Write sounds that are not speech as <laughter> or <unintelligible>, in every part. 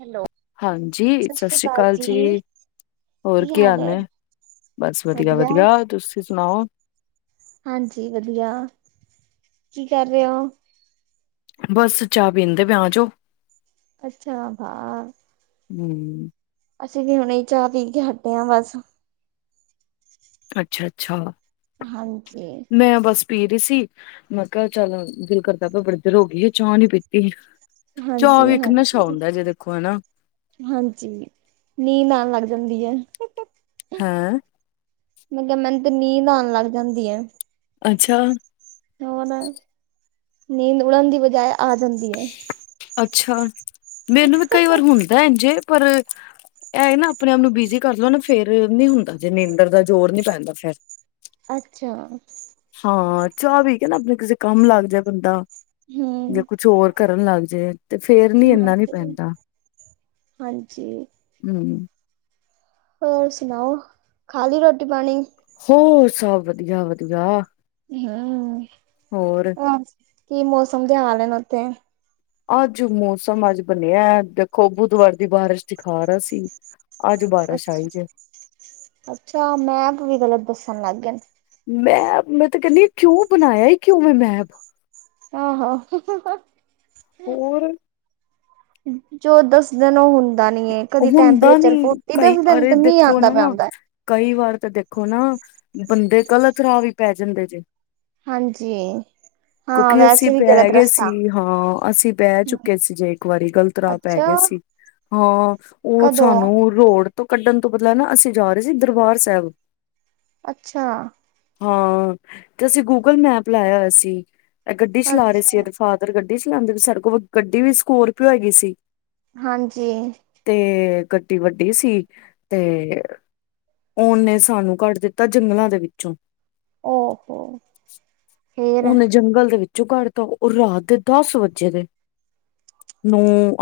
Hello ਹਾਂਜੀ ਸਤਿ ਸ੍ਰੀ ਅਕਾਲ ਜੀ ਹੋਰ ਕੀ ਹਾਲ ਨੇ ਬਸ ਵਧੀਆ ਵਧੀਆ ਤੁਸੀਂ ਸੁਣਾਓ ਹਾਂਜੀ ਵਧੀਆ ਕੀ ਕਰ ਰਹੇ ਹੋ ਬਸ ਚਾਹ ਪਿੰਦੇ ਪਏ ਆਜੋ ਅੱਛਾ ਹਾਂ ਹੂ,,, ਅੱਛਾ ਜੀ ਹੁਣੇ ਚਾਹ ਪੀ ਕੇ ਹਟੇ ਹਾਂ ਬਸ ਅੱਛਾ-ਅੱਛਾ। ਹਾਂਜੀ ਮੈਂ ਬਸ ਪੀ ਰਹੀ ਸੀ ਮੈਂ ਕਿਹਾ ਚੱਲ ਦਿਲ ਕਰਦਾ ਆਪਾਂ ਬੜੀ ਦਰ ਹੋ ਗਈ ਸੀ ਚਾਹ ਨੀ ਪੀਤੀ ਚਾਹ ਹਾਂਜੀ, ਵੀ ਇੱਕ ਨਸ਼ਾ ਹਾਂਜੀ, ਹੁੰਦਾ ਜੇ ਦੇਖੋ ਹਨਾ ਹਾਂਜੀ ਨੀਂਹ ਆਣ ਲੱਗ ਜਾਂਦੀ ਹੈ। ਹਾਂ ਮੈਂ ਕਿਹਾ ਮੈਨੂੰ ਤੇ ਨੀਂਦ ਆਣ ਲੱਗ ਜਾਂਦੀ ਏ ਅੱਛਾ। ਹੋਣ ਨੀਂਦ ਉੜਨ ਦੀ ਬਜਾਏ ਆ ਜਾਂਦੀ ਹੈ। ਅੱਛਾ ਮੈਨੂੰ ਵੀ ਕਈ ਵਾਰ ਹੁੰਦਾ ਇੰਝੇ ਪਰ ਇਹ ਨਾ ਆਪਣੇ ਆਪ ਨੂੰ ਬਿਜੀ ਕਰ ਲਓ ਨਾ ਫਿਰ ਨੀ ਹੁੰਦਾ ਜੇ ਨੀਂਦਰ ਦਾ ਜ਼ੋਰ ਨੀ ਪੈਂਦਾ ਫਿਰ ਅੱਛਾ। ਹਾਂ, ਚਾਹ ਪੀ ਕੇ ਨਾ, ਆਪਣੇ ਕਿਸੇ ਕੰਮ ਲੱਗ ਜਾਏ ਬੰਦਾ, ਜਾਂ ਹੂੰ, ਕੁਛ ਹੋਰ ਕਰਨ ਲੱਗ ਜੇ। ਜੇ, ਤੇ ਫੇਰ ਨੀ, ਇੰਨਾ ਨੀ ਹਾਂਜੀ। ਪੈਂਦਾ। ਹਾਂਜੀ। ਹਮ। ਹੋਰ ਸੁਣਾਓ, ਖਾ ਲਈ ਰੋਟੀ -ਪਾਣੀ? ਹੋਰ, ਸਭ ਵਧੀਆ- ਵਧੀਆ। <unintelligible> ਹੋਰ? ਬਸ, ਕੀ ਮੌਸਮ ਦੇ ਹਾਲ ਨੇ ਉੱਥੇ? ਅੱਜ, ਮੌਸਮ ਅੱਜ ਬਣਿਆ ਹੈ, ਦੇਖੋ ਬੁੱਧਵਾਰ ਦੀ ਬਾਰਿਸ਼ ਦਿਖਾ ਰਿਹਾ ਸੀ। ਅੱਜ ਬਾਰਿਸ਼ ਅੱਛਾ, ਆਈ ਜੇ ਅੱਛਾ ਮੈਪ ਵੀ ਗਲਤ ਦੱਸਣ ਲੱਗ ਗਏ ਨ। ਮੈਂ, ਮੈਂ ਤੇ ਕਹਿੰਦੀ, ਕਿਉਂ, ਬਣਾਇਆ ਈ, ਕਿਉਂ ਐ ਮੈਂ ਮੈਪ? ਆਹੋ ਹੋਰ ਜੋ ਦਸਦੇ ਨ, ਉਹ ਹੁੰਦਾ ਨਹੀਂ ਏ, ਕਦੀ ਹੁੰਦਾ ਨੀ ਟੈਂਪਰੇਚਰ ਫੋਰਟੀ ਕਈ ਦਸਦੇ ਨ ਅਰੇ ਤੇ ਮੀਂਹ ਦੇਖੋ ਆਉਂਦਾ, ਮੈਂ ਨਾ ਆਉਂਦਾ। ਕਈ ਵਾਰ, ਤਾਂ ਦੇਖੋ ਨਾ ਬੰਦੇ ਗ਼ਲਤ ਰਾਹ ਵੀ ਪੈ ਜਾਂਦੇ ਜੇ। ਹਾਂਜੀ। ਹਾਂ ਕਿਉਂਕਿ, ਅਸੀਂ ਵੈਸੇ ਵੀ ਗਲਤ ਪੈ ਗਏ ਸੀ, ਰਸਤਾ ਹਾਂ ਅਸੀਂ ਪੈ ਚੁੱਕੇ ਸੀ ਜੇ, ਇੱਕ ਵਾਰੀ ਗ਼ਲਤ ਰਾਹ ਪੈ ਅੱਛਾ ਗਏ ਸੀ ਹਾਂ। ਉਹ ਕਦੋਂ ਸਾਨੂੰ, ਰੋਡ ਤੋਂ ਕੱਢਣ ਤੋਂ ਪਹਿਲਾਂ ਨਾ, ਅਸੀਂ ਜਾ ਰਹੇ ਸੀ, ਦਰਬਾਰ ਸਾਹਿਬ। ਅੱਛਾ। ਹਾਂ, ਤੇ ਅਸੀਂ ਗੂਗਲ ਮੈਪ ਲਾਇਆ ਹੋਇਆ ਸੀ, ਗੱਡੀ ਚਲਾ ਰਹੇ ਸੀ ਅੱਛਾ ਇਹਦੇ ਫਾ ਦਰ, ਗੱਡੀ ਚਲਾਉਂਦੇ ਪਏ ਸੀ। ਸਾਡੇ ਕੋਲ ਗੱਡੀ ਵੀ ਸਕੋਰਪੀਓ ਹੈਗੀ ਸੀ। ਹਾਂਜੀ। ਤੇ, ਗੱਡੀ ਵੱਡੀ ਸੀ ਤੇ ਉਹਨੇ, ਸਾਨੂੰ ਕੱਢ ਦਿੱਤਾ, ਜੰਗਲਾਂ ਦੇ ਵਿੱਚੋਂ ਓ, ਹੋ ਉਹਨੇ, ਜੰਗਲ ਦੇ ਵਿੱਚੋਂ ਕੱਢ ਤਾ, ਔਰ ਰਾਤ ਦੇ ਦਸ ਵਜੇ ਦੇ <unintelligible> ਨੌ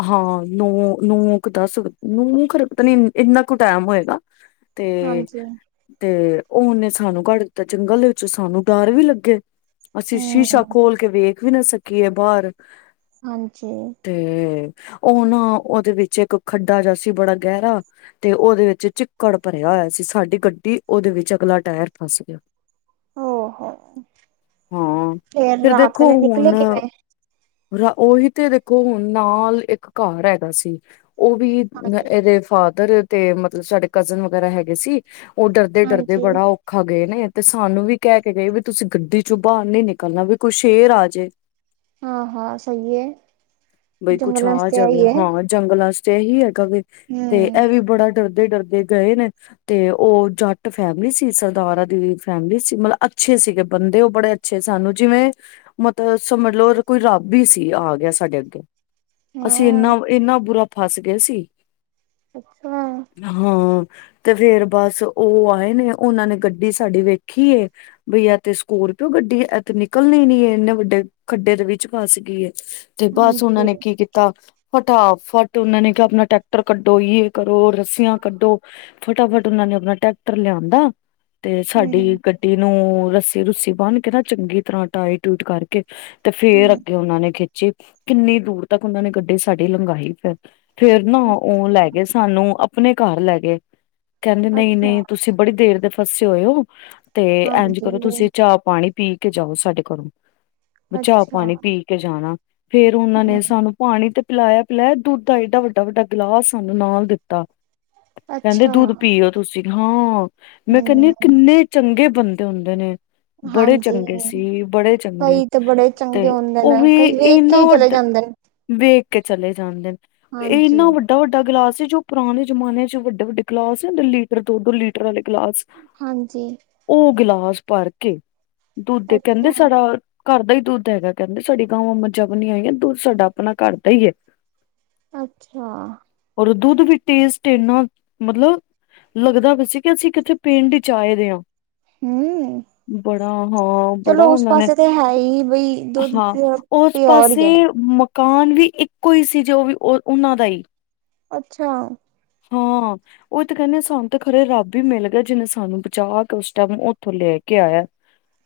ਹਾਂ ਨੌ, ਨੌ ਕ ਦੱਸ, ਨੌ ਖਰੇ ਪਤਾ ਨੀ ਇੰਨਾ ਕੁ ਟਾਈਮ ਹੋਏਗਾ। <unintelligible> ਤੇ, ਤੇ ਉਹਨੇ ਸਾਨੂੰ ਕੱਢ ਦਿੱਤਾ, ਜੰਗਲ ਦੇ ਵਿੱਚ, ਸਾਨੂੰ ਡਰ ਵੀ ਲੱਗੇ। ਅਸੀਂ, ਸ਼ੀਸ਼ਾ ਹੂੰ ਖੋਲ ਕੇ ਵੇਖ ਵੀ ਨਾ ਸਕੀਏ ਬਾਹਰ। ਹਾਂਜੀ। ਤੇ, ਉਹ ਨਾ, ਉਹਦੇ ਵਿੱਚ ਇੱਕ ਖੱਡਾ ਜਿਹਾ ਸੀ, ਬੜਾ ਗਹਿਰਾ ਤੇ, ਉਹਦੇ ਵਿੱਚ ਚਿੱਕੜ ਭਰਿਆ ਹੋਇਆ ਸੀ, ਸਾਡੀ ਗੱਡੀ ਉਹਦੇ ਵਿੱਚ, ਅਗਲਾ ਟਾਇਰ ਫੱਸ ਗਿਆ। ਉਹ ਹੋ, ਹਾਂ ਫੇਰ ਫਿਰ ਰਾਤ ਦੇਖੋ ਵੇਲੇ ਨਿਕਲੇ ਹੁਣ ਕਿਵੇਂ? ਉਹੀ ਤੇ ਦੇਖੋ, ਹੁਣ ਨਾਲ ਇੱਕ ਘਰ ਹੈਗਾ ਸੀ। ਉਹ ਵੀ, ਹਾਂਜੀ ਇਹਦੇ ਫਾਦਰ ਤੇ ਮਤਲਬ ਸਾਡੇ ਕਜ਼ਨ ਵਗੈਰਾ ਹੈਗੇ ਸੀ। ਉਹ ਡਰਦੇ- ਡਰਦੇ, ਹਾਂਜੀ ਬੜਾ ਔਖਾ ਗਏ ਨੇ, ਤੇ ਸਾਨੂੰ ਵੀ ਕਹਿ ਕੇ ਗਏ ਵੀ, ਤੁਸੀਂ ਗੱਡੀ ਚੌ, ਬਾਹਰ ਨਹੀਂ ਨਿਕਲਣਾ, ਵੀ ਕੋਈ ਸ਼ੇਰ ਆ ਜੇ ਹਾਂ- ਹਾਂ ਸਹੀ ਹੈ, ਬਈ ਕੁਛ ਜੰਗਲਾਂ ਚ ਆ ਤੇ ਇਹ ਜਾਵੇ ਹੀ ਹੈ। ਹਾਂ ਜੰਗਲਾਂ ਚ ਤੇ ਇਹੀ ਹੈਗਾ ਵੇ, ਤੇ ਇਹ ਵੀ ਬੜਾ ਡਰਦੇ- ਡਰਦੇ ਗਏ ਨੇ। ਤੇ ਉਹ ਜੱਟ ਫੈਮਿਲੀ ਸੀ, ਸਰਦਾਰਾਂ ਦੀ ਫੈਮਿਲੀ ਸੀ, ਮਤਲਬ ਅੱਛੇ ਸੀ ਗੇ ਬੰਦੇ ਉਹ ਬੜੇ ਅੱਛੇ, ਸਾਨੂੰ ਜਿਵੇਂ ਮਤਲਬ ਸਮਝ ਲਉ ਕੋਈ ਰੱਬ ਹੀ ਸੀ, ਆ ਗਿਆ ਸਾਡੇ ਅੱਗੇ। ਅਸੀਂ ਹਾਂ ਇੰਨਾ, ਇੰਨਾ ਬੁਰਾ ਫਸ ਗਏ ਸੀ। ਅੱਛਾ। ਹਾਂ, ਤੇ ਫਿਰ ਬਸ ਉਹ ਆਏ ਨੇ, ਉਹਨਾਂ ਨੇ ਗੱਡੀ ਸਾਡੀ ਵੇਖੀ ਏ ਬਈ ਇਹ ਤੇ ਸਕੋਰਪੀਓ ਗੱਡੀ ਹੈ, ਇਹ ਤਾਂ ਨਿਕਲਣੀ ਨਹੀਂ ਹੈ ਇੰਨੇ ਵੱਡੇ ਖੱਡੇ ਦੇ, ਵਿੱਚ ਫਸ ਗਈ ਹੈ। ਹਾਂ। ਉਨਾਂ ਨੇ ਕੀ ਕੀਤਾ ਫਟਾਫੱਟ ਉਨਾਂ ਨੇ ਕਿਆ ਅਪਣਾ ਟਰੈਕਟਰ ਕੱਢੋ, ਯੇ ਕਰੋ, ਰੱੱਸੀਆਂ ਕੱਢੋ ਫਟਾਫੱਟ ਉਨਾਂ ਨੇ ਅਪਣਾ ਟਰੈਕਟਰ ਲਿਆਂਦਾ ਤੇ ਸਾਡੀ ਹਮ ਗੱਡੀ ਨੂੰ ਰੱਸੀ ਰੁੱਸੀ ਬੰਨ ਕੇ ਨਾ ਚੰਗੀ ਤਰਾਂ ਟਾਈਟ ਟੂਟ ਕਰਕੇ ਤੇ ਫੇਰ ਹਮ ਅੱਗੇ ਉਨਾਂ ਨੇ ਖਿੱਚੀ ਕਿੰਨੀ ਦੂਰ ਤੱਕ ਉਨਾਂ ਨੇ ਗੱਡੀ ਸਾਡੀ ਲੰਘਾਈ ਫੇਰ। ਫੇਰ ਨਾ ਓ ਲੈ ਗਏ ਸਾਨੂੰ ਅਪਣੇ ਘਰ ਲੈ ਗਏ ਕੈਂਦੇ ਅੱਛਾ ਨਈ-ਨਈ ਤੁਸੀਂ ਤੁਸੀਂ ਬੜੀ ਦੇਰ ਦੇ ਫਸੇ ਹੋਏ ਓ ਤੇ ਇੰਝ ਹਾਂਜੀ ਕਰੋ ਤੁਸੀਂ ਚਾਹ ਪਾਣੀ ਪੀ ਕੇ ਜਾਓ ਸਾਡੇ ਘਰੋਂ, ਬਈ ਚਾਹ ਅੱਛਾ ਪਾਣੀ ਪੀ ਕੇ ਜਾਣਾ ਫੇਰ ਉਨਾਂ ਹਮ ਨੇ ਸਾਨੂੰ ਪਾਣੀ ਤੇ ਪਿਲਾਇਆ-ਪਿਲਾਇਆ, ਦੁੱਧ ਦਾ ਏਡਾ ਵੱਡਾ-ਵੱਡਾ ਗਿਲਾਸ ਸਾਨੂੰ ਨਾਲ ਦਿੱਤਾ। ਕੈਂਦੇ ਅੱਛਾ ਦੁੱਧ ਪੀਓ ਤੁਸੀਂ, ਹਾਂ, ਮੈਂ ਕੈਨੀ ਆ ਹਮ ਕਿੰਨੇ ਚੰਗੇ ਬੰਦੇ ਹੁੰਦੇ ਨੇ। ਬੜੇ ਹਾਂਜੀ ਚੰਗੇ ਸੀ, ਬੜੇ ਚੰਗੇ, ਕਈ ਤਾਂ ਬੜੇ ਚੰਗੇ ਤੇ ਹੁੰਦੇ ਨੇ ਓ ਵੀ ਕਈ ਵੇਖ ਕੇ ਇਨਾ ਹੀ ਚਲੇ ਵੱਡ, ਜਾਂਦੇ ਨੇ ਵੇਖ ਕੇ ਚਲੇ ਜਾਂਦੇਨ ਏ ਹਾਂਜੀ ਇੰਨਾ ਵੱਡਾ ਵੱ ਡਾ ਗਲਾਸ ਸੀ ਜੋ ਪੁਰਾਣੇ ਜਮਾਨੇ ਚ ਵੱਡੇ-ਵੱਡੇ ਗਲਾਸ ਸੀ ਲੀਟਰ ਦੋ-ਦੋ ਲੀਟਰ ਆਲੇ ਗਲਾਸ ਹਾਂਜੀ। ਓ ਗਿਲਾਸ ਭਰ ਕੇ ਦੁੱਧ ਕੈਂਦੇ ਅੱਛਾ ਸਾਡਾ ਘਰ ਦਾ ਈ ਦੁੱਧ ਹੈਗਾ ਕੈਂਦੇ ਸਾਡੀ ਗਾਵਾਂ ਮੱਝਾਂ ਬਨੀਆਂ ਹੋਈਆਂ ਦੁੱਧ ਸਾਡਾ ਅਪਣਾ ਘਰ ਦਾ ਈ ਹੈ ਐ। ਅੱਛਾ। ਓਰ ਦੁੱਧ ਵੀ ਟੇਸਟ ਏਨਾ ਮਤਲਬ ਲੱਗਦਾ ਪਿਆ ਸੀ ਕਿ ਅਸੀਂ ਕਿੱਥੇ ਪਿੰਡ ਚ ਆਏ ਦੇ ਆ। ਹਮ ਬੜਾ ਹਾਂ ਬੜਾ ਚਲੋ ਉਸ ਉਨਾਂ ਨੇ, ਪਾਸੇ ਤੇ ਹੈ ਹੀ ਬਈ ਦੁੱਧ ਹਾਂ ਪਿਓਰ ਓਸ ਪਿਓਰ ਹੀ ਪਾਸੇ ਹੈ ਮਕਾਨ ਵੀ ਇੱਕੋ ਈ ਸੀ ਜੋ ਵੀ ਓਨਾਂ ਦਾ ਈ। ਅੱਛਾ। ਹਾਂ। ਓਈ ਤੇ ਕੈਨੇ ਆ ਸਾਨ ਤੇ ਖਰੇ ਰੱਬ ਈ ਮਿਲ ਗਯਾ ਜਿਨੇ ਸਾਨੂੰ ਬਚਾ ਕੇ ਓਸ ਟਾਈਮ ਉੱਥੋਂ ਲੈ ਕੇ ਆਇਆ। <inaudible>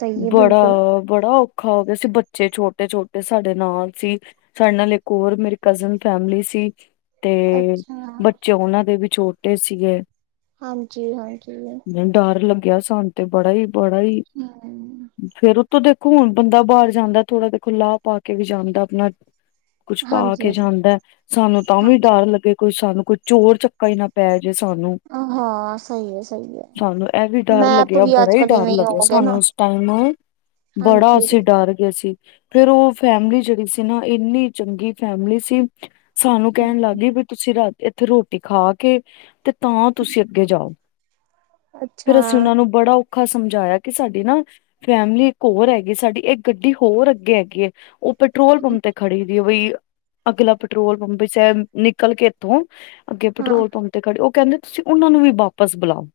ਸਹੀ ਹੈ ਬੜਾ, ਬਿਲਕੁਲ ਬੜਾ ਓਖਾ ਹੋ ਗਿਆ ਸੀ, ਬੱ ਚੇ ਛੋਟੇ-ਛੋਟੇ ਸਾਡੇ ਨਾਲ ਸੀ, ਸਾਡੇ ਨਾਲ ਇੱਕ ਓਰ ਮੇਰੀ ਕਜ਼ਨ ਫੈਮਲੀ ਸੀ ਤੇ ਅੱਛਾ ਬੱਚੇ ਉਨਾਂ ਦੇ ਵੀ ਛੋਟੇ ਸੀਗੇ। ਹਾਂਜੀ, ਹਾਂਜੀ। ਡਰ ਲੱਗਿਆ ਸਾਨੂੰ ਤੇ ਬੜਾ ਈ, ਬੜਾ ਈ। ਹੂੰ। ਫੇਰ ਉਤੋਂ ਦੇਖੋ ਹੁਣ ਬੰਦਾ ਬਾਰ ਜਾਂਦਾ, ਥੋੜਾ ਦੇਖੋ ਲਾ ਪਾ ਕੇ ਵੀ ਜਾਂਦਾ ਅਪਣਾ ਕੁਛ ਪਾ ਹਾਂਜੀ ਕੇ ਜਾਂਦਾ, ਸਾਨੂੰ ਤਾਂ ਵੀ ਹਾਂਜੀ ਡਰ ਲੱਗੇ ਕੋਈ ਸਾਨੂੰ ਕੋਈ ਚੋਰ ਚੱਕ ਕਾਂ ਈ ਨਾ ਪੈ ਜੇ ਸਾਨੂੰ ਹਾਂ ਸਹੀ ਹੈ ਸਹੀ ਹੈ। ਸਾਨੂੰ ਐ ਵੀ ਡਰ ਲੱ ਮੈਪ ਗਿਆ, ਵੀ ਬੜਾ ਅੱਜ ਈ ਕਲ ਡਰ ਇਵੇਂ ਹੀ ਲੱਗਿਆ, ਹੋ ਗਏ ਨਾ ਸਾਨੂੰ ਉਸ ਟਾਈਮ ਬੜਾ ਹਾਂਜੀ। ਅਸੀਂ ਡਰ ਗਏ ਸੀ। ਫੇਰ ਓ ਫੈਮਿਲੀ ਜੇੜੀ ਸੀ ਨਾ ਇੰਨੀ ਚੰਗੀ ਫੈਮਲੀ ਸੀ ਸਾਨੂੰ ਕੈਣ ਲੱਗ ਗਈ ਵੀ ਤੁਸੀਂ ਰਾਤੀ ਇੱਥੇ ਰੋਟੀ ਖਾ ਕੇ, ਤੇ ਤਾਂ ਤੁਸੀਂ ਅੱਗੇ ਜਾਓ, ਅੱਛਾ ਫਿਰ ਅਸੀਂ ਉਨਾਂ ਨੂੰ ਬੜਾ ਔਖਾ ਸਮਝਾਇਆ ਕਿ ਸਾਡੀ ਨਾ ਫੈਮਿਲੀ ਇੱਕ ਹੋਰ ਹੈਗੀ, ਸਾਡੀ ਇੱਕ ਗੱਡੀ ਹੋਰ ਅੱਗੇ ਹੈਗੀ ਏ ਓ ਪੈਟਰੋਲ ਪੰਪ ਤੇ ਖੜੀ ਦੀ, ਬਈ ਅਗਲਾ ਪੈਟਰੋਲ ਪੰਪ ਬਈ <unintelligible> ਨਿਕਲ ਕੇ ਥੋਂ ਅੱਗੇ ਹਾਂ ਪੈਟਰੋਲ ਪੰਪ ਤੇ ਖੜੇ, ਓ ਕੈਂਦੇ ਤੁਸੀਂ ਉਨਾਂ ਨੂੰ ਵੀ ਵਾਪਸ ਬੁਲਾਓ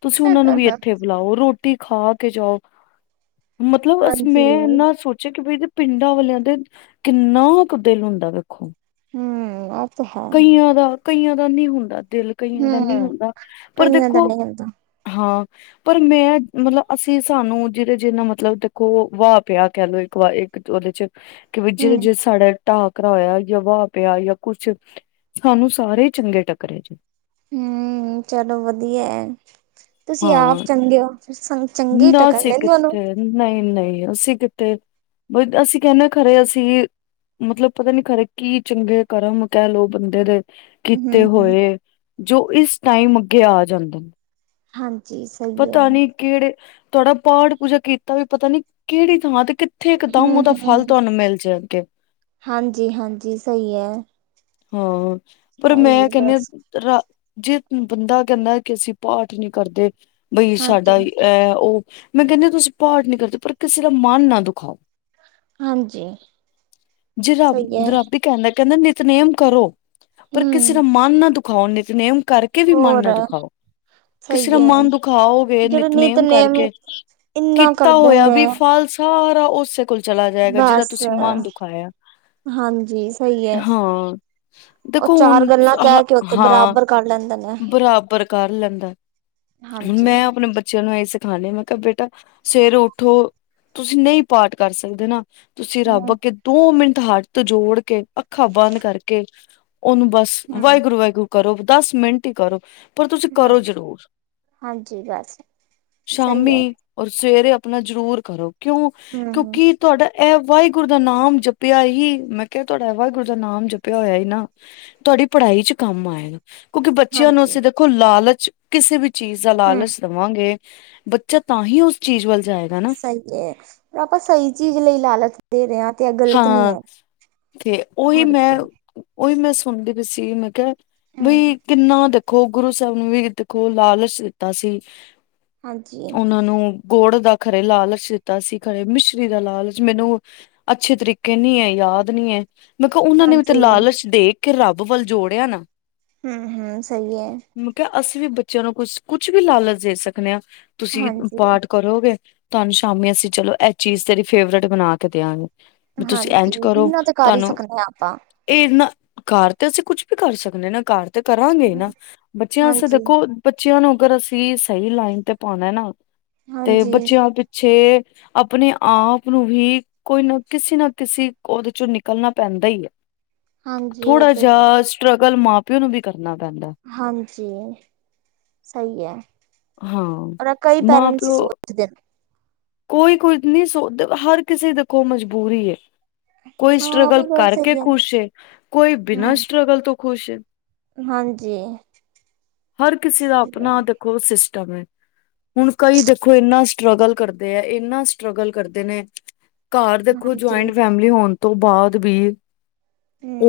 ਤੁਸੀਂ ਉਨਾ ਨੂੰ ਵੀ ਇੱਥੇ ਬੁਲਾਓ, ਰੋਟੀ ਖਾ ਕੇ ਜਾਓ, ਮਤਲਬ ਅਸੀ ਹਾਂਜੀ। ਮੈਂ ਇੰਨਾ ਸੋਚਿਆ ਕਿ ਬਈ ਇਦੇ ਪਿੰਡਾਂ ਆਲਿਆਂ ਦੇ ਕਿੰਨਾ ਕੁ ਦਿਲ ਹੁੰਦਾ ਵੇਖੋ। ਹੂੰ। ਤੇ ਹੈ ਕਈਆਂ ਦਾ, ਕਈਆਂ ਦਾ ਨਈ ਹੁੰਦਾ ਦਿਲ, ਕਈਆਂ ਦਾ ਨੀ ਹੂੰ ਹੁੰਦਾ, ਪਰ ਕਈਆਂ ਦਾ ਦੇਖੋ ਨਹੀਂ ਹੁੰਦਾ ਹਾਂ। ਪਰ ਮੈਂ ਮਤਲਬ ਅਸੀਂ ਸਾਨੂੰ ਜਿਦੇ-ਜਿਦੇ ਨਾਲ ਮਤਲਬ ਦੇਖੋ ਵਾਹ ਪਿਆ ਕੈ ਲੋ ਇੱਕ ਵਾਰੀ ਉਹਦੇ ਚ ਕਿ ਬਈ ਜਿਹੜੇ ਹੂੰ। ਜੇ ਸਾਡਾ ਟਾਕਰਾ ਹੋਇਆ ਯਾ ਵਾਹ ਪਿਆ ਯਾ ਕੁਛ ਸਾਨੂੰ ਸਾਰੇ ਚੰਗੇ ਟਕਰੇ ਜੇ। ਹੂੰ, ਚਲੋ ਵਧੀਆ ਐ ਤੁਸੀਂ ਹਾਂ। ਆਪ ਚੰਗੇ ਓ ਸੋ ਚੰਗੇ ਈ ਟਕਰਨੇਨ ਤੁਹਾਨੂੰ। ਨਈ-ਨਈ, ਅਸੀਂ ਕਿੱਥੇ ਅਸੀਂ ਕਹਨੇ ਖਰੇ ਅਸੀਂ ਮਤਲਬ ਪਤਾ ਨੀ ਖਰੇ ਕੀ ਚੰਗੇ ਕਰਮ ਕੈ ਲਓ ਬੰਦੇ ਦੇ ਹੂੰ ਕੀਤੇ ਹੂੰ ਹੋਏ ਜੋ ਇਸ ਟਾਈਮ ਅੱਗੇ ਆ ਜਾਂਦੇਨ। ਹਾਂਜੀ ਸਹੀ ਐ। ਕਿਹੜੇ ਤੁਹਾਡਾ ਪਾਠ ਪੂਜਾ ਕੀਤਾ ਵੀ ਪਤਾ ਨੀ ਕਿਹੜੀ ਥਾਂ ਤੇ ਕਿ ਉੱਥੇ ਇੱਕ ਦਮ ਹੂੰ ਓਦਾ ਹੂੰ ਫਲ ਤੁਹਾਨੂੰ ਮਿਲ ਜੇ ਅਗੇ। ਹਾਂਜੀ, ਹਾਂਜੀ ਸਹੀ ਐ। ਹਾਂ, ਪਰ ਮੈਂ ਕਹਿੰਨੀ ਬਸ ਰਾ ਜੇ ਬੰਦਾ ਕਹਿੰਦਾ ਕਿ ਅਸੀਂ ਪਾਠ ਨੀ ਕਰਦੇ ਬਈ ਹਾਂਜੀ। ਸਾਡਾ ਐ ਓ ਮੈਂ ਕਹਿੰਦੀ ਤੁਸੀਂ ਪਾਠ ਨਹੀਂ ਕਰਦੇ ਪਰ ਕਿਸੇ ਦਾ ਮਨ ਨਾ ਦੁਖਾਓ। ਹਾਂਜੀ ਜੇ ਰੱਬ, ਸਹੀ ਹੈ ਰੱਬ ਇੱਕ ਕਹਿੰਦਾ, ਕਹਿੰਦਾ ਨਿਤਨੇਮ ਕਰੋ ਪਰ ਕਿਸੇ ਹਮ ਦਾ ਮਨ ਨਾ ਦੁਖਾਓ ਨਿਤਨੇਮ ਕਰ ਕੇ ਵੀ ਮਨ ਹੋਰ ਨਾ ਦੁਖਾਓ, ਕਿਸੇ ਦਾ ਸਹੀ ਹੈ ਮਨ ਦੁਖਾਓਗੇ ਨਿਤਨੇਮ ਕਰਕੇ ਇੰਨਾ ਕੀਤਾ ਕਰਦੇ ਹੋਇਆ ਨੇ ਵੀ ਫਲ ਸਾਰਾ ਓਸ ਕੋਲ ਚਲਾ ਜਾਏਗਾ ਜਿਹਦਾ ਬਸ ਤੁਸੀਂ ਮਨ ਦੁਖਾਇਆ, ਹਾਂਜੀ ਸਹੀ ਹੈ ਹਾਂ। ਉਹ ਦੇਖੋ ਹੁਨ ਚਾਰ ਗੱਲਾਂ ਹ ਕਹਿ ਕੇ ਉੱਥੇ ਹਾਂ, ਬਰਾਬਰ ਕਰ ਲੈਂਦੇ ਨੇ ਬਰਾਬਰ ਕਰ ਲੈਂਦਾ। ਹਾਂ ਮੈਂ ਆਪਣੇ ਬੱਚਿਆਂ ਨੂੰ ਐਈ ਸਿਖਾਨੀ ਮੈਂ ਕਿਹਾ ਬੇਟਾ ਸਵੇਰੇ ਉੱਠੋ, ਤੁਸੀਂ ਨਹੀਂ ਪਾਠ ਕਰ ਸਕਦੇ ਨਾ ਤੁਸੀਂ ਰੱਬ ਹਮ ਅੱਗੇ ਦੋ ਮਿੰਟ ਹੱਥ ਜੋੜ ਕੇ, ਅੱਖਾਂ ਬੰਦ ਕਰਕੇ ਉਹਨੂੰ ਬਸ ਹਮ ਵਾਹਿਗੁਰੂ-ਵਾਹਿਗੁਰੂ ਕਰੋ, ਦਸ ਮਿੰਟ ਹੀ ਕਰੋ। ਪਰ ਤੁਸੀਂ ਹਾਂ ਕਰੋ ਜ਼ਰੂਰ, ਹਾਂਜੀ ਬਸ ਸਹੀ ਹੈ ਸ਼ਾਮੀ ਔਰ ਸਵੇਰੇ ਅਪਨਾ ਜ਼ਰੂਰ ਕਰੋ, ਕਿਉਂ? ਹਮ ਹਮ ਕਿਉਂਕਿ ਤੁਹਾਡਾ ਇਹ ਵਾਹਿਗੁਰੂ ਦਾ ਨਾਮ ਜਪਿਆ ਹੀ, ਮੈਂ ਕਿਹਾ ਤੁਹਾਡਾ ਵਾਹਿਗੁਰੂ ਦਾ ਨਾਮ ਜਪ ਪਿਆ ਹੋਇਆ ਹੀ ਨਾ, ਤੁਹਾਡੀ ਪੜ੍ਹਾਈ ਚ ਕੰਮ ਆਏਗਾ ਕਿਉਂਕਿ ਬੱਚਿਆਂ ਨੂੰ ਹਾਂਜੀ ਅਸੀਂ ਦੇਖੋ ਲਾਲਚ ਕਿਸੇ ਵੀ ਚੀਜ਼ ਦਾ ਹਮ ਲਾਲਚ ਦਵਾਂਗੇ, ਬੱਚਾ ਤਾਂ ਹੀ ਉਸ ਚੀਜ਼ ਵੱਲ ਜਾਏਗਾ। ਨਾ ਸਹੀ ਏ ਜੇ ਆਪਾਂ ਸਹੀ ਚੀਜ਼ ਲਈ ਲਾਲਚ ਦੇ ਰਹੇ ਆਂ ਤੇ ਇਹ ਗ਼ਲਤ ਨੀ ਹਾਂ ਐ। ਤੇ ਉਹੀ ਮੈਂ, ਉ਼ਹੀ ਮੈਂ ਸੁਨਦੀ ਪਈ ਸੀ ਮੈਂ ਕਿਹਾ ਹਮ ਬਈ ਕਿੰਨਾ ਦੇਖੋ ਗੁਰੂ ਸਾਹਿਬ ਨੂੰ ਵੀ, ਦੇਖੋ ਲਾਲਚ ਦਿੱਤਾ ਸੀ ਹਾਂਜੀ ਉਹਨਾਂ ਨੂੰ ਗੋੜ ਦਾ ਖਰੇ ਲਾਲਚ ਦਿੱਤਾ ਸੀ, ਖਰੇ ਮਿਸ਼ਰੀ ਦਾ ਲਾਲਚ ਮੈਨੂੰ ਅੱਛੇ ਤਰੀਕੇ ਨੀ ਐ, ਯਾਦ ਨੀ ਐ ਮੈਂ ਕਿਹਾ ਉਹਨਾਂ ਨੇ ਹਾਂਜੀ ਕੁਛ ਦੇ ਕੇ ਰੱਬ ਵੱਲ ਜੋੜਿਆ ਨਾ। ਹੂੰ-ਹੂੰ, ਸਹੀ ਐ। ਮੈਂ ਕਿਹਾ ਅਸੀਂ ਵੀ ਬੱਚਿਆਂ ਨੂੰ ਕੁਛ, ਕੁਛ ਵੀ ਲਾਲਚ ਦੇ ਸਕਨੇ ਆਂ ਤੁਸੀਂ ਹਾਂਜੀ ਪਾਠ ਕਰੋਗੇ। ਤੁਹਾਨੂੰ ਸ਼ਾਮੀ ਅਸੀਂ ਚਲੋ ਇਹ ਚੀਜ਼ ਤੇਰੀ ਫੇਵਰੇਟ ਬਨਾ ਕੇ ਦਿਆਂਗੇ। ਵੀ ਤੁਸੀਂ ਹਾਂਜੀ, ਇੰਝ ਕਰੋ ਇਨ੍ਹਾਂ ਤੇ ਕਰ ਹੀ ਤੁਹਾਨੂੰ ਸਕਨੇ ਆਪਾਂ। ਇਹ ਨਾ, ਘਰ ਤੇ ਅਸੀਂ ਕੁਛ ਵੀ ਕਰ ਸਕਨੇ ਨਾ ਘਰ ਤੇ ਕਰਾਂਗੇ ਨਾ, ਬੱਚਿਆਂ ਵਾਸਤੇ ਹਾਂਜੀ ਦੇਖੋ ਬੱਚਿਆਂ ਨੂੰ ਅਗਰ ਅਸੀਂ ਸਹੀ ਲਾਈਨ ਤੇ ਪਾਨਾ ਨਾ ਤੇ ਹਾਂਜੀ ਬੱਚਿਆਂ ਪਿੱਛੇ ਅਪਨੇ ਆਪ ਨੂੰ ਵੀ ਕੋਈ ਨਾ ਕਿਸੇ ਨਾ ਕਿਸੀ ਉਹਦੇ ਚੋਂ ਨਿਕਲਣਾ ਪੈਂਦਾ ਹੀ ਐ। ਹਾਂਜੀ ਉਹ ਥੋੜਾ ਤੇ ਜਾ ਹੈ ਸਟਰਗਲ ਮਾਂ ਪਿਓ ਨੂੰ ਵੀ ਕਰਨਾ ਪੈਂਦਾ। ਹਾਂਜੀ, ਸਹੀ ਐ। ਹਾਂ ਔਰ ਐ ਕਈ ਮਾਂ ਪੈਰੈਂਟਸ ਪਿਓ ਸੋਚਦੇਨ। ਕੋਈ-ਕੋਈ ਨਹੀਂ ਸੋਚਦੇ ਹਰ ਕਿਸੇ ਦੇਖੋ ਮਜਬੂਰੀ ਏ। ਕੋਈ ਹਾਂ ਉਹ ਸਟ੍ਰਗਲ ਵੀ ਗੱਲ ਕਰਕੇ ਸਹੀ ਹੈ ਖੁਸ਼ ਏ, ਕੋਈ ਬਿਨਾਂ ਹਮ ਸਟ੍ਰਗਲ ਤੋਂ ਖ਼ੁਸ਼ ਏ। ਹਾਂਜੀ ਹਰ ਕਿਸੇ ਦਾ ਸਹੀ ਹੈ ਆਪਨਾ ਦੇਖੋ ਸਿਸਟਮ ਏ। ਹੁਨ ਕਈ ਦੇਖੋ ਇੰਨਾ ਸਟ੍ਰਗਲ ਕਰਦੇ ਏ, ਇੰਨਾ ਸਟਰਗਲ ਕਰਦੇ ਨੇ। ਘਰ ਦੇਖੋ ਹਾਂਜੀ ਜੁਆਇੰਟ ਫੈਮਿਲੀ ਹੋਨ ਤੋਂ ਬਾਅਦ ਵੀ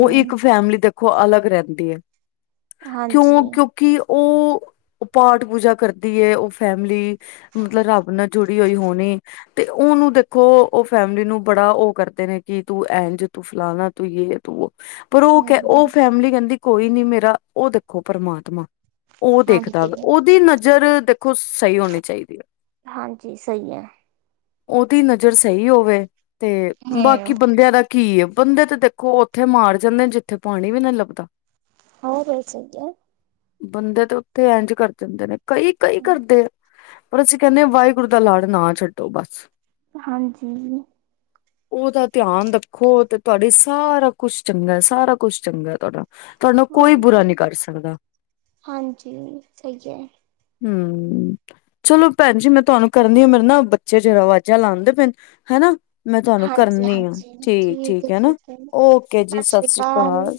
ਉਹ ਇੱਕ ਫੈਮਿਲੀ ਦੇਖ ਖੋ ਅਲੱਗ ਰਹਿੰਦੀ ਐ, ਹਾਂਜੀ ਕਿਉਂ, ਕਿਉਂ ਕਿ ਓ ਪਾਠ ਪੂਜਾ ਕਰਦੀ ਏ ਓ ਫੈਮਿਲੀ ਮਤਲਬ ਰੱਬ ਨਾਲ ਜੁੜ ਬੀ ਓਈ ਹੋਣੀ ਤੇ ਉਨੂੰ ਦੇਖੋ ਓ ਫੈਮਿਲੀ ਨੂੰ ਬੜਾ ਓ ਕਰਦੇ ਨੇ ਕਿ ਤੂੰ ਐਨਜ ਤੂੰ ਫਲਾਨਾ ਤੂੰ ਯੇ ਪਰ ਓ ਹਮ ਕੈ ਹਮ ਓ ਫੈਮਿਲੀ ਕੈਂਦੀ ਕੋਈ ਨੀ ਮੇਰਾ ਓ ਦੇਖੋ ਪਰਮਾਤਮਾ ਓ ਦੇਖਦਾ ਹਾਂਜੀ ਵਾ ਉਦੀ ਨਜ਼ਰ ਦੇਖੋ ੲਈ ਹੋਣੀ ਚਾਈਦੀ ਐ। ਹਾਂਜੀ ਸਈ ਐ। ਓਦੀ ਨਜ਼ਰ ਸਈ ਹੋਵੇ ਤੇ ਬਾਕੀ ਹਮ ਬੰਦਿਆਂ ਦਾ ਕੀ ਏ, ਬੰਦੇ ਤੇ ਦੇਖੋ ਓੱਥੇ ਮਾਰ ਜਾਂਦੇ ਜਿੱਥੇ ਪਾਣੀ ਵੀ ਨਈ ਲੱਬਦਾ। ਹੋਰ ਸੀ <unintelligible> ਬੰਦੇ ਤੇ ਓਥੇ ਇਂਝ ਕਰ ਦੇਂਦੇ ਨੇ ਕਈ, ਕਈ ਕਰਦੇ ਆ ਪਰ ਅਸੀਂ ਕੈਨੇ ਆ ਕਿ ਵਾਈ ਗੁਰ ਦਾ ਲੜ ਨਾ ਛੱਡੋ ਬਸ। ਹਾਂਜੀ। ਓਦਾ ਧਿਆਨ ਰੱਖੋ ਤੇ ਤੁਆਡੇ ਸਾਰਾ ਕੁਛ ਚੰਗਾ, ਸਾਰਾ ਕੁਛ ਚੰਗਾ ਤੁਆਡਾ। ਤੁਆਨੂੰ ਕੋਈ ਹੋਰ ਬੁਰਾ ਕੀ ਨੀ ਕਰ ਸਕਦਾ। ਹਾਂਜੀ ਸਹੀ ਹੈ ਹੂੰ, ਚਲੋ ਭੈਣ ਜੀ ਮੈਂ ਤੁਆਨੂੰ ਕਰਨੀ ਆ, ਮੇਰੇ ਨਾ ਬੱਚੇ ਜਰਾ ਵਾਜ਼ਾਂ ਲਾਂਦੇ ਪੇਣ, ਹੈਨਾ ਮੈਂ ਤੁਆਨੂੰ ਹਾਂਜੀ ਕਰਨੀ ਆ, ਹਾਂਜੀ ਠੀਕ ਠੀਕ-ਠੀਕ ਹੈ ਐ ਨਾ, ਠੀਕ ਹੈ ਓਕੇ ਜੀ ਸਤਿ ਸ੍ਰੀ ਸਾਸੀ ਅਕਾਲ ਕਾਲ।